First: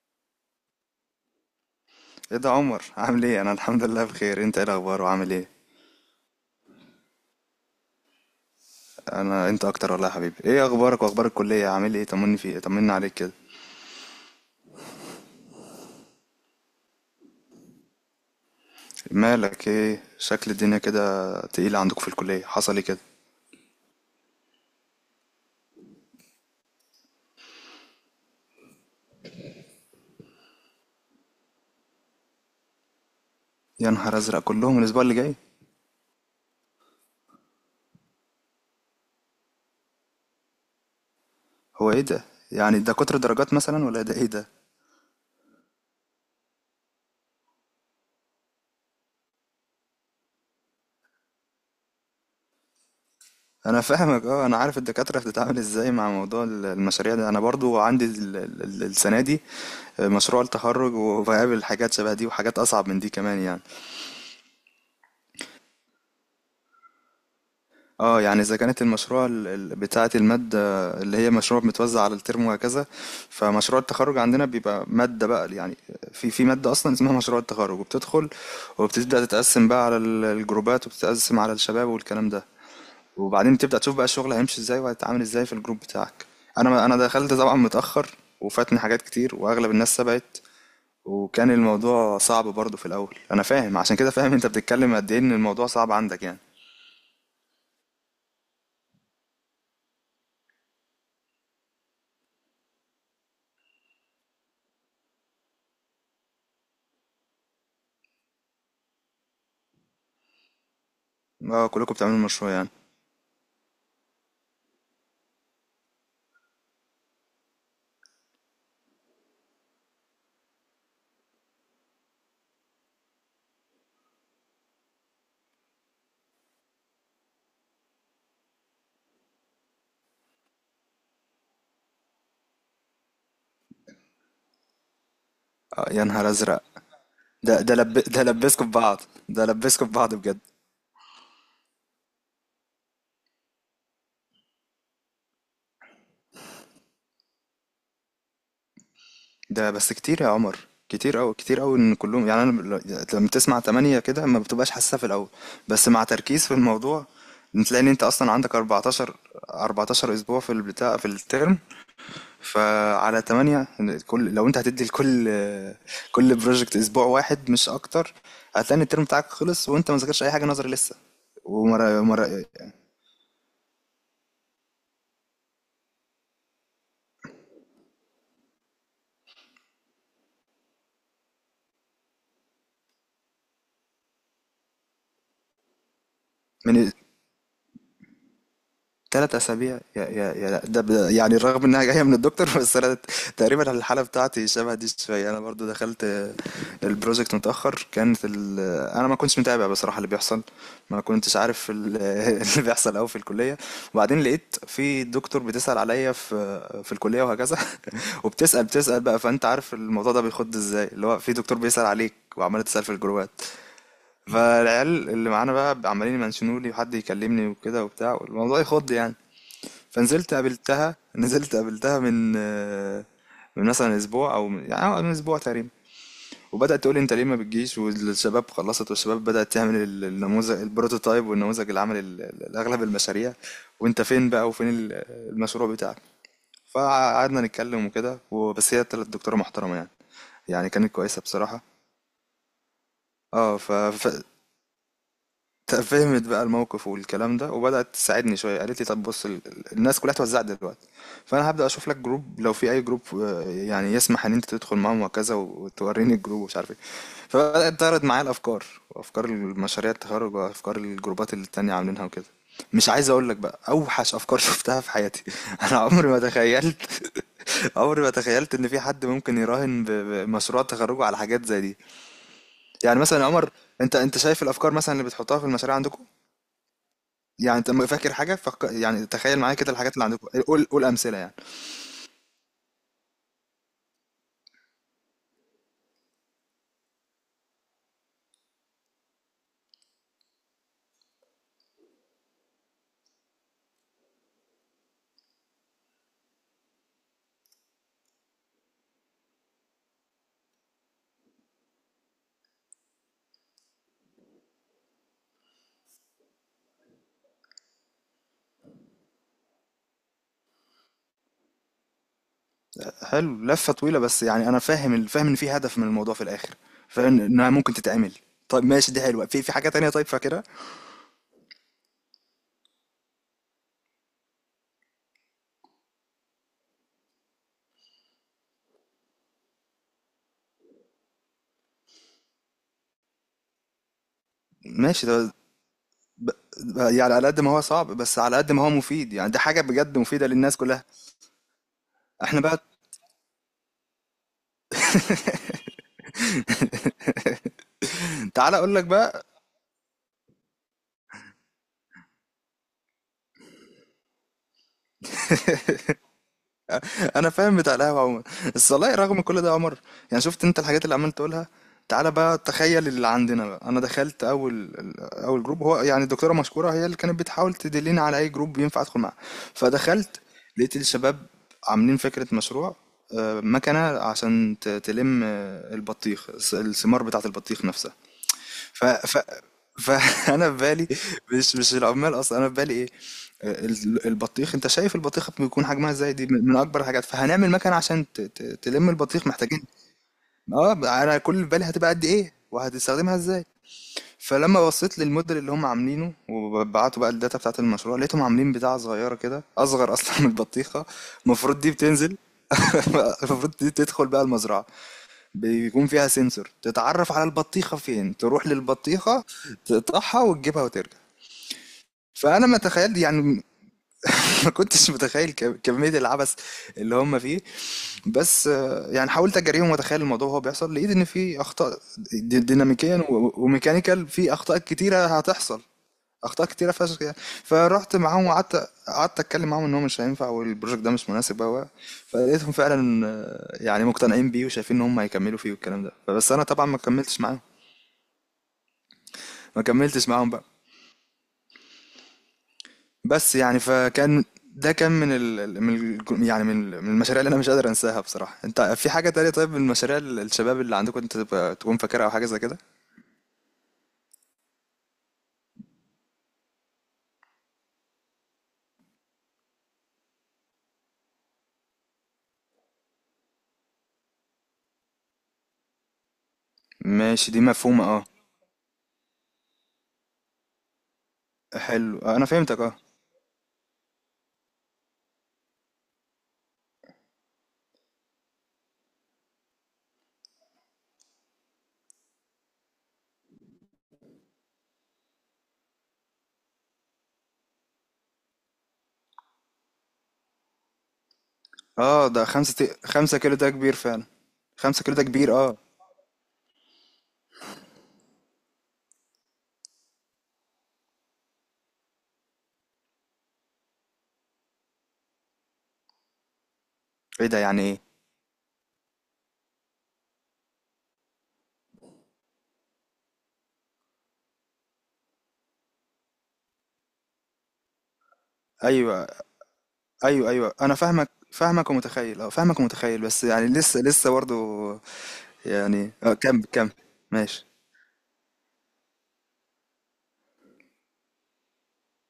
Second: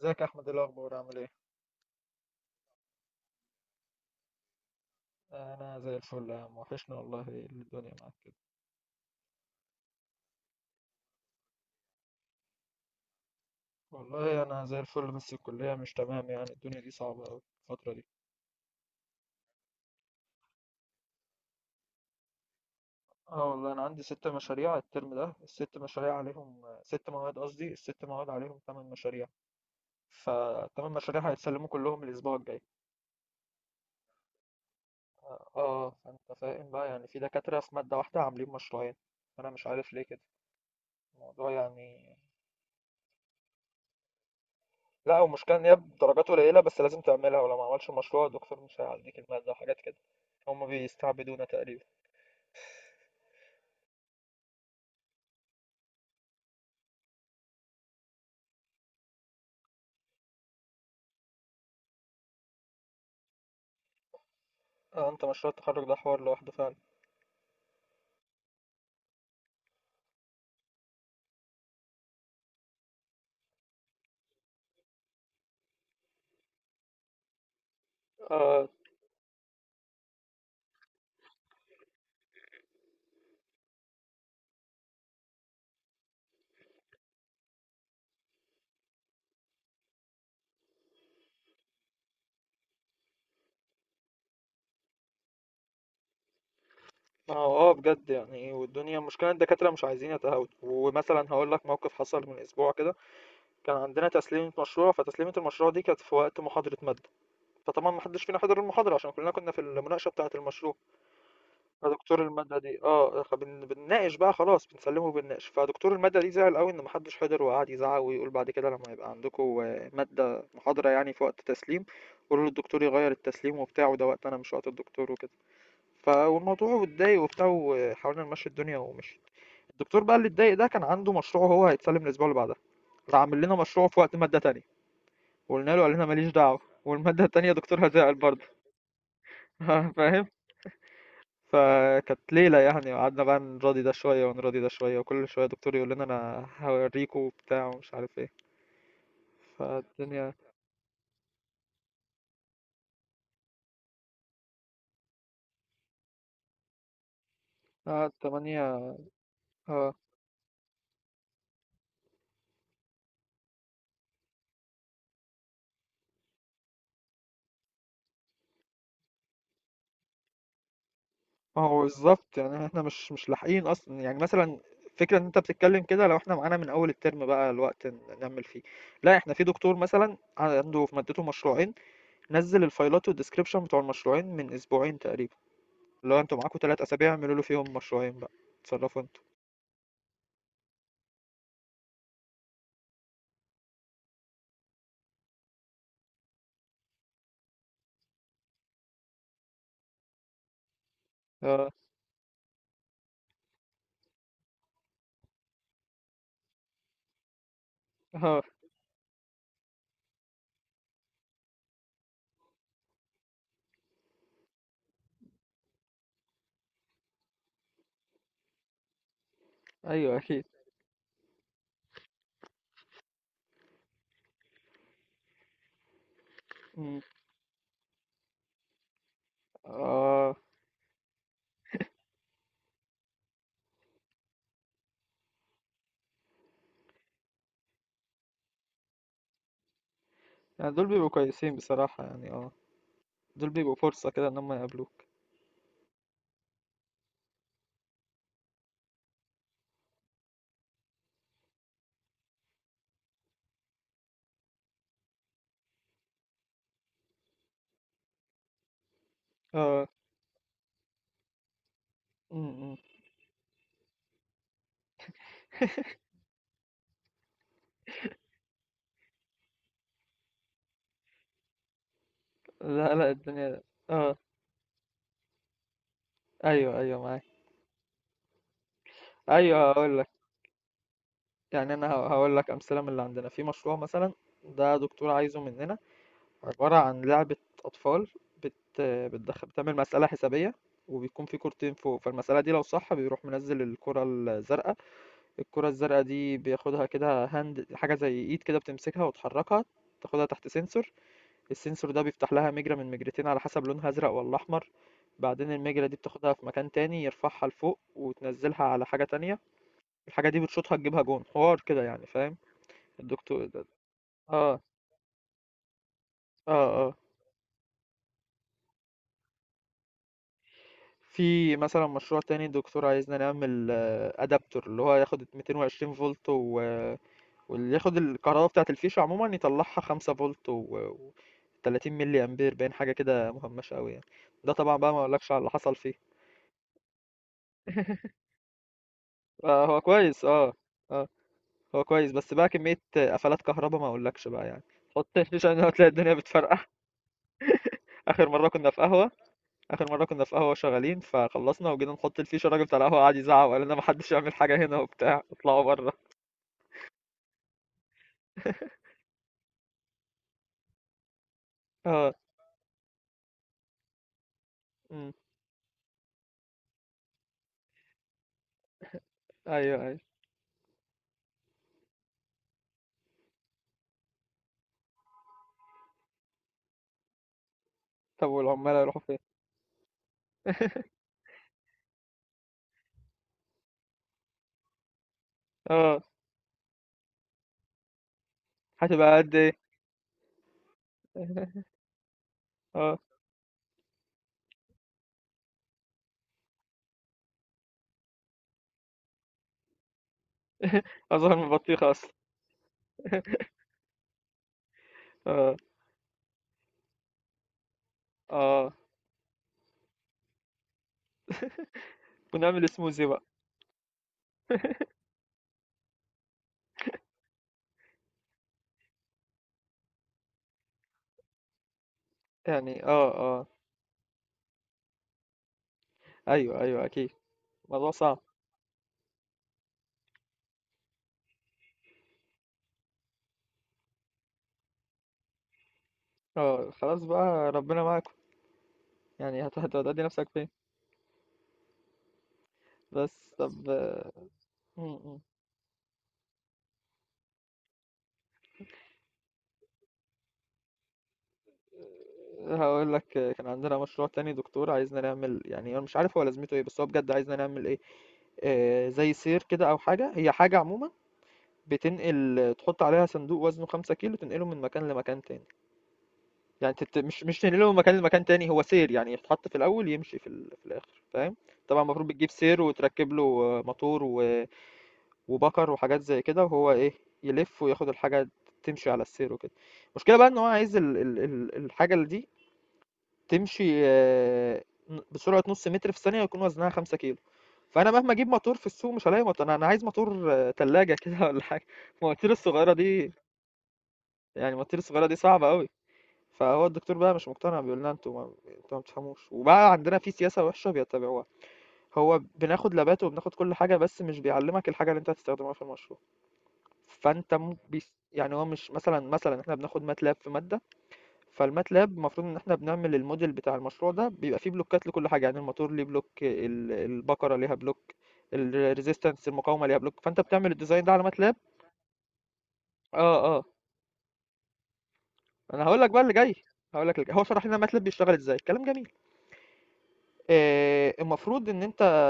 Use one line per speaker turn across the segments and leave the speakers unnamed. ازيك يا احمد؟ إيه الاخبار؟ عامل ايه؟
ايه ده عمر؟ عامل ايه؟ انا الحمد لله بخير. انت ايه الاخبار وعامل ايه؟
انا زي الفل يا عم، وحشنا والله. إيه اللي الدنيا معاك كده؟
انا انت اكتر والله يا حبيبي. ايه اخبارك واخبار الكليه؟ عامل ايه؟ طمني عليك كده.
والله انا زي الفل، بس الكليه مش تمام، يعني الدنيا دي صعبه قوي الفتره دي.
مالك؟ ايه شكل الدنيا كده تقيله عندك في الكليه؟ حصل ايه كده؟
اه والله انا عندي ست مشاريع الترم ده، الست مشاريع عليهم ست مواد، قصدي الست مواد عليهم ثمان مشاريع، فالثمان مشاريع هيتسلموا كلهم الاسبوع الجاي.
يا نهار ازرق، كلهم الاسبوع اللي جاي؟
اه، فانت فاهم بقى، يعني في دكاتره في ماده واحده عاملين مشروعين، انا مش عارف ليه كده الموضوع
هو ايه
يعني.
ده؟ يعني ده كتر درجات مثلا، ولا ده ايه ده؟
لا هو المشكلة إن هي بدرجات قليلة، بس لازم تعملها، ولو ما عملش المشروع الدكتور مش هيعديك المادة وحاجات كده. هما بيستعبدونا تقريبا.
انا فاهمك اه. انا عارف الدكاتره بتتعامل ازاي مع موضوع المشاريع ده. انا برضو عندي السنه دي مشروع التخرج، وبقابل حاجات شبه دي وحاجات اصعب من دي كمان يعني.
آه، أنت مشروع التخرج ده حوار لوحده فعلا.
اه يعني اذا كانت المشروع بتاعة المادة، اللي هي مشروع متوزع على الترم وهكذا، فمشروع التخرج عندنا بيبقى مادة بقى يعني. في مادة اصلا اسمها مشروع التخرج، وبتدخل
آه
وبتبدأ تتقسم بقى على الجروبات، وبتتقسم على الشباب والكلام ده. وبعدين بتبدأ تشوف بقى الشغل هيمشي ازاي وهيتعامل ازاي في الجروب بتاعك. انا دخلت طبعا متأخر، وفاتني حاجات كتير، واغلب الناس سبقت. وكان الموضوع صعب برضه في الاول، انا فاهم. عشان كده فاهم انت بتتكلم قد ايه، ان الموضوع صعب عندك يعني.
آه، بجد يعني، والدنيا المشكلة إن الدكاترة مش عايزين يتهاوتوا، ومثلا هقول لك موقف حصل من أسبوع كده. كان عندنا تسليمة مشروع، فتسليمة المشروع دي كانت في وقت محاضرة مادة، فطبعا محدش فينا حضر المحاضرة عشان كلنا كنا في المناقشة بتاعة المشروع.
اه كلكم
فدكتور
بتعملوا مشروع
المادة
يعني.
دي، بنناقش بقى، خلاص بنسلمه وبنناقش. فدكتور المادة دي زعل قوي ان محدش حضر، وقعد يزعق ويقول بعد كده لما يبقى عندكم، مادة محاضرة يعني في وقت تسليم، قولوا للدكتور يغير التسليم وبتاع، وده وقت انا مش وقت الدكتور وكده. فالموضوع اتضايق وبتاع، وحاولنا نمشي الدنيا ومشي. الدكتور بقى اللي اتضايق ده كان عنده مشروع هو هيتسلم الاسبوع اللي بعدها، راح عامل لنا مشروع في وقت مادة تانية، وقلنا له قال
يا
لنا
نهار
ماليش دعوة.
ازرق.
والمادة التانية دكتورها زعل
ده
برضه.
لبسكوا في بعض، ده لبسكوا في بعض
فاهم؟
بجد.
فكانت ليلة، يعني قعدنا بقى نراضي ده شوية ونراضي ده شوية، وكل شوية دكتور يقول لنا أنا هوريكوا وبتاع ومش عارف ايه.
ده بس كتير يا
فالدنيا.
عمر، كتير أوي كتير أوي ان كلهم يعني. انا لما تسمع تمانية كده ما بتبقاش حاسسها في الاول، بس مع تركيز في الموضوع تلاقي ان انت
اه
اصلا عندك
تمانية. اه،
14 اسبوع في البتاع في الترم، فعلى تمانية. كل لو انت هتدي لكل كل بروجكت اسبوع واحد مش اكتر. هتلاقي ان الترم بتاعك خلص وانت ما ذاكرتش اي حاجه نظري لسه.
ما هو
ومرة مرة،
بالظبط، يعني احنا مش لاحقين أصلا يعني، مثلا فكرة إن أنت بتتكلم كده لو احنا معانا من أول الترم بقى الوقت نكمل فيه. لا، احنا في دكتور مثلا عنده في مادته مشروعين، نزل الفايلات والديسكريبشن بتوع المشروعين من أسبوعين تقريبا، اللي هو انتوا معاكوا تلات
من
أسابيع اعملوا له فيهم مشروعين بقى، اتصرفوا انتوا.
3 أسابيع، يا يا يا ده يعني، رغم إنها جاية من الدكتور بس أنا تقريبا الحالة بتاعتي شبه دي شوية. أنا برضو دخلت البروجكت متأخر. كانت أنا ما كنتش متابع بصراحة اللي بيحصل. ما كنتش
اه
عارف اللي بيحصل أوي في الكلية. وبعدين لقيت في دكتور بتسأل عليا في الكلية وهكذا
اه.
وبتسأل بقى. فأنت عارف الموضوع ده بيخد إزاي، اللي هو في دكتور بيسأل عليك وعمال تسأل في الجروبات، فالعيال اللي معانا بقى عمالين يمنشنوا لي، وحد يكلمني وكده وبتاع، والموضوع يخض يعني.
ايوه
فنزلت
اكيد.
قابلتها نزلت قابلتها من آه، من مثلا اسبوع، او من يعني من اسبوع تقريبا. وبدات تقول لي انت ليه ما بتجيش، والشباب خلصت، والشباب بدات تعمل
اه،
النموذج البروتوتايب، والنموذج اللي عمل اغلب المشاريع. وانت فين بقى؟ وفين المشروع بتاعك؟ فقعدنا نتكلم وكده، وبس هي طلعت دكتوره محترمه يعني. يعني
يعني دول
كانت
بيبقوا
كويسه
كويسين
بصراحه.
بصراحة يعني، اه دول
اه
بيبقوا فرصة كده ان هم يقابلوك.
فهمت بقى الموقف والكلام ده، وبدأت تساعدني شوية. قالت لي طب بص، الناس كلها اتوزعت دلوقتي، فأنا هبدأ أشوف لك جروب، لو في أي جروب يعني يسمح إن أنت تدخل معاهم وكذا، وتوريني الجروب ومش عارف إيه. فبدأت تعرض معايا الأفكار، وأفكار
اه.
المشاريع التخرج، وأفكار الجروبات اللي التانية عاملينها وكده.
م
مش
-م.
عايز أقول لك بقى أوحش أفكار شفتها في حياتي. أنا عمري ما تخيلت عمري ما تخيلت إن في حد ممكن يراهن بمشروع تخرجه على حاجات زي دي.
لا
يعني
لا،
مثلا يا عمر،
الدنيا.
أنت
اه.
أنت شايف الأفكار مثلا اللي بتحطها في المشاريع عندكم.
ايوه ايوه معاك.
يعني انت فاكر حاجة يعني، تخيل معايا
ايوه
كده الحاجات
هقول
اللي
لك،
عندكم، قول قول أمثلة يعني.
يعني انا هقول لك امثله من اللي عندنا في مشروع مثلا. ده دكتور عايزه مننا عباره عن لعبه اطفال، بت بتدخل بتعمل مساله حسابيه، وبيكون في كورتين فوق، فالمساله دي لو صح بيروح منزل الكره الزرقاء. الكره الزرقاء دي بياخدها كده هاند، حاجه زي ايد كده، بتمسكها وتحركها، تاخدها تحت سنسور. السنسور ده بيفتح لها مجرى من مجرتين على حسب لونها ازرق ولا احمر، بعدين المجرة دي بتاخدها في مكان تاني يرفعها لفوق وتنزلها على حاجة تانية. الحاجة دي بتشوطها تجيبها جون، حوار كده يعني فاهم.
حلو،
الدكتور ده.
لفة طويلة بس. يعني أنا
اه
فاهم فاهم إن في هدف من الموضوع في الآخر،
اه.
فاهم إنها ممكن تتعمل. طيب ماشي، دي حلوة. في حاجة تانية طيب فاكرها؟
في مثلا مشروع تاني الدكتور عايزنا نعمل ادابتور اللي هو ياخد 220 فولت واللي ياخد الكهرباء بتاعة الفيشة عموما يطلعها 5 فولت و... و 30 ملي امبير، باين حاجة كده مهمشة قوي يعني. ده طبعا بقى ما
ماشي
اقولكش
ده
على اللي حصل فيه.
ب... يعني على قد ما هو صعب، بس على قد ما هو مفيد. يعني ده حاجة
آه هو
بجد
كويس،
مفيدة
اه
للناس كلها.
اه، هو كويس بس
احنا
بقى
بقى
كمية قفلات كهربا ما اقولكش بقى يعني، حط الفيش عشان هتلاقي الدنيا بتفرقع. اخر مرة
تعالى
كنا
أقول
في
لك
قهوة.
بقى.
اخر مرة كنا في قهوة شغالين، فخلصنا وجينا نحط الفيش، الراجل بتاع القهوة قعد يزعق وقال لنا محدش يعمل حاجة هنا وبتاع، اطلعوا بره.
انا فاهم بتاع القهوه عموما. بس والله رغم كل ده يا عمر، يعني شفت انت الحاجات اللي عمال تقولها. تعالى
اه.
بقى تخيل اللي عندنا بقى. انا دخلت
امم.
اول جروب، هو يعني الدكتوره مشكوره هي اللي كانت بتحاول تدلني على اي جروب ينفع ادخل معاه.
ايوه ايوه.
فدخلت لقيت الشباب عاملين فكره مشروع، مكنه عشان تلم البطيخ، الثمار بتاعه البطيخ نفسها.
طب والعمال
ف
هيروحوا فين؟
ف فانا في بالي، مش العمال اصلا، انا في بالي ايه؟ البطيخ، انت شايف البطيخه بيكون حجمها
اه،
ازاي؟ دي من اكبر الحاجات. فهنعمل مكنه عشان تلم
هتبقى
البطيخ،
قد ايه؟
محتاجين. اه انا كل اللي في بالي، هتبقى قد ايه
اه،
وهتستخدمها ازاي. فلما بصيت للموديل اللي هم عاملينه، وبعتوا بقى الداتا بتاعت المشروع، لقيتهم عاملين بتاعه صغيره كده، اصغر اصلا من البطيخه.
اظهر من
المفروض دي
البطيخة اصلا.
بتنزل، المفروض دي تدخل بقى المزرعه،
اه
بيكون فيها سنسور تتعرف على البطيخة فين، تروح
اه،
للبطيخة، تقطعها وتجيبها وترجع. فأنا ما
ونعمل
تخيل
سموزي بقى.
يعني. ما كنتش متخيل كمية العبث اللي هم فيه. بس يعني حاولت أجاريهم، وأتخيل الموضوع وهو بيحصل، لقيت إن في أخطاء
يعني
ديناميكيا
اه اه.
وميكانيكال، في أخطاء كتيرة هتحصل، اخطاء
ايوه
كتيره
ايوه
فشخ
اكيد.
يعني.
الموضوع
فرحت
صعب.
معاهم قعدت اتكلم معاهم ان هو مش هينفع، والبروجكت ده مش مناسب هو. فلقيتهم فعلا يعني مقتنعين بيه، وشايفين ان هم هيكملوا فيه والكلام ده. فبس انا طبعا
اه
ما
خلاص
كملتش معاهم،
بقى ربنا معاكم، يعني هتأدي نفسك
بقى.
فين. بس
بس يعني
طب.
فكان ده،
م-
كان من
م.
ال من ال يعني من ال- من المشاريع اللي انا مش قادر انساها بصراحه. انت في حاجه تانية طيب، من المشاريع الشباب اللي عندكم، انت تبقى تكون فاكرها او حاجه زي كده؟
هقول لك، كان عندنا مشروع تاني دكتور عايزنا نعمل، يعني انا مش عارف هو لازمته ايه، بس هو بجد عايزنا نعمل ايه. آه، زي سير كده او حاجه، هي حاجه عموما بتنقل، تحط عليها صندوق وزنه 5 كيلو تنقله من مكان لمكان تاني، مش
ماشي
مش
دي
تنقله من
مفهومه
مكان
اه.
لمكان تاني، هو سير يعني يتحط في الاول، يمشي في، ال... في الاخر فاهم. طبعا
حلو
المفروض
انا
بتجيب
فهمتك
سير
اه.
وتركب له، موتور وبكر وحاجات زي كده، وهو ايه، يلف وياخد الحاجه، تمشي على السير وكده. المشكله بقى ان هو عايز الحاجه اللي دي تمشي، بسرعة نص متر في الثانية يكون وزنها خمسة كيلو. فأنا مهما أجيب موتور في السوق مش هلاقي موتور، أنا أنا عايز موتور، تلاجة كده ولا حاجة.
اه ده
المواتير
خمسة
الصغيرة دي،
5 كيلو ده كبير فعلا.
يعني المواتير
5 كيلو ده
الصغيرة دي
كبير
صعبة
اه.
أوي. فهو الدكتور بقى مش مقتنع، بيقول لنا أنتوا ما أنتوا ما بتفهموش، وبقى عندنا في سياسة وحشة بيتبعوها. هو بناخد لابات وبناخد كل حاجة، بس مش بيعلمك الحاجة اللي أنت هتستخدمها في المشروع.
ايه
فأنت
ده يعني ايه؟
يعني هو مش مثلا، مثلا إحنا بناخد ماتلاب في مادة، فالماتلاب المفروض ان احنا بنعمل الموديل بتاع المشروع، ده بيبقى فيه بلوكات لكل حاجه، يعني الموتور ليه بلوك، البقره ليها بلوك،
ايوه
الريزيستنس المقاومه ليها بلوك، فانت
ايوه
بتعمل
ايوه، انا
الديزاين ده على
فاهمك
ماتلاب.
فاهمك ومتخيل اه، فاهمك ومتخيل.
اه
بس
اه.
يعني لسه لسه برضو.
انا هقول لك
يعني
بقى اللي
اه
جاي،
كمل كمل.
هقول لك اللي جاي، هو شرح
ماشي.
لنا ماتلاب بيشتغل ازاي، كلام جميل. آه، المفروض ان انت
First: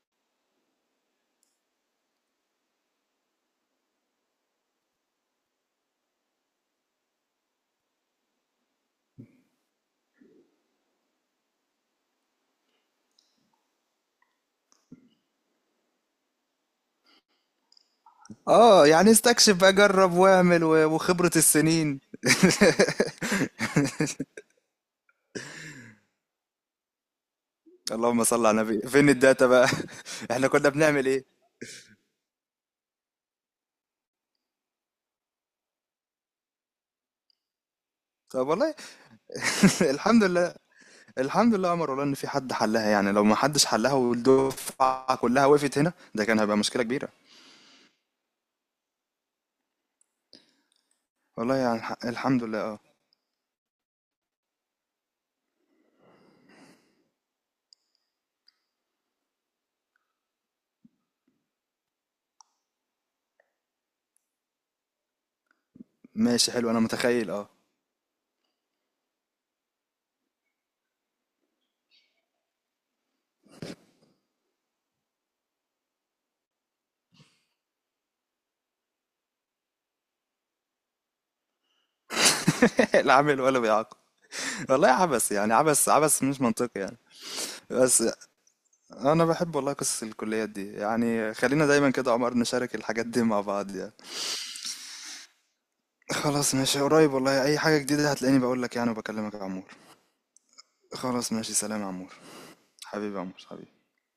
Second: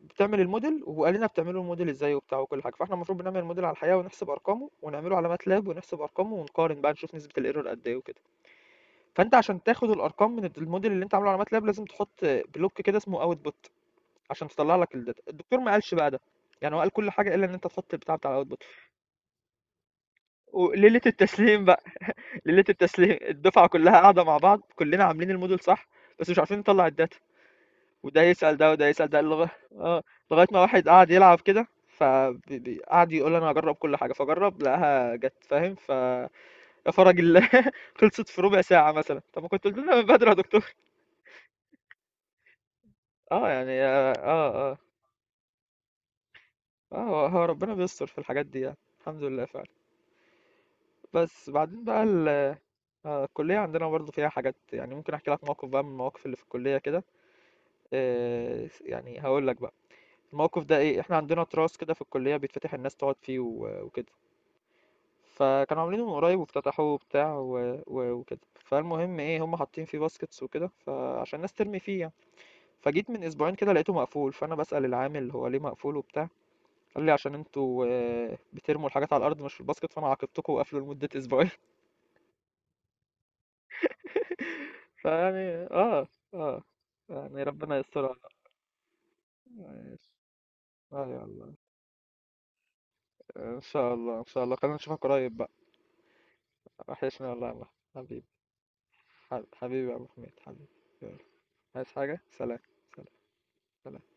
بتعمل الموديل، وقال لنا بتعملوا الموديل ازاي وبتاع وكل حاجه. فاحنا المفروض بنعمل الموديل على الحقيقه ونحسب ارقامه، ونعمله على ماتلاب ونحسب ارقامه ونقارن بقى نشوف نسبه الايرور قد ايه وكده. فانت عشان تاخد الارقام من الموديل اللي انت عامله على ماتلاب لازم تحط بلوك كده اسمه اوتبوت عشان تطلع لك الداتا، الدكتور ما قالش بقى ده، يعني هو قال كل حاجه الا ان انت تحط البتاع بتاع الاوتبوت.
اه يعني استكشف بقى، جرب واعمل،
وليله
وخبرة
التسليم بقى،
السنين
ليله التسليم الدفعه كلها قاعده مع بعض، كلنا عاملين الموديل صح، بس مش عارفين نطلع الداتا. وده
اللهم صل
يسال
على
ده
النبي،
وده يسال
فين
ده
الداتا
لغايه،
بقى؟
اه لغايه
احنا
ما
كنا
واحد
بنعمل
قعد
ايه؟
يلعب كده، فقعد يقول انا هجرب كل حاجه، فجرب لقاها جت فاهم، ف يا فرج الله خلصت في
طب
ربع
والله
ساعه مثلا. طب ما كنت قلت لنا من
الحمد
بدري يا
لله،
دكتور.
الحمد لله يا عمر، والله ان في حد حلها يعني. لو ما
اه
حدش
يعني
حلها
اه اه اه
والدفعه كلها وقفت هنا، ده كان هيبقى مشكله كبيره.
هو هو ربنا بيستر في الحاجات دي، يعني الحمد لله فعلا. بس
والله يعني
بعدين بقى ال.
الحمد لله اه.
الكلية عندنا برضه فيها حاجات، يعني ممكن احكي لك موقف بقى من المواقف اللي في الكلية كده. هقول لك بقى الموقف ده ايه. احنا عندنا تراس كده في الكلية بيتفتح الناس تقعد فيه وكده، فكانوا عاملينه من قريب
ماشي، حلو انا
وافتتحوه
متخيل
وبتاع
اه.
وكده، فالمهم ايه، هم حاطين فيه باسكتس وكده، فعشان الناس ترمي فيه يعني. فجيت من اسبوعين كده لقيته مقفول، فانا بسأل العامل هو ليه مقفول وبتاع، قال لي عشان انتوا، بترموا الحاجات على الارض مش في الباسكت، فانا عاقبتكم وقفلوا لمدة اسبوعين.
لا عامل ولا بيعاقب والله، عبث يعني،
فيعني
عبث
اه
عبث مش
اه،
منطقي يعني.
يعني ربنا
بس
يسترها.
انا بحب والله قصص الكليات دي
اه
يعني.
يلا،
خلينا دايما كده يا عمر نشارك الحاجات دي مع
ان
بعض يعني.
شاء الله ان شاء الله، خلينا نشوفك قريب بقى.
خلاص ماشي، قريب
وحشني
والله.
والله يا
اي
محمد
حاجة جديدة
حبيبي،
هتلاقيني بقول لك يعني، وبكلمك يا عمور.
حبيبي يا ابو حميد حبيبي. يلا،
خلاص ماشي، سلام يا
عايز
عمور.
حاجة؟ سلام. سلام.
حبيبي يا عمور، حبيبي.
سلام.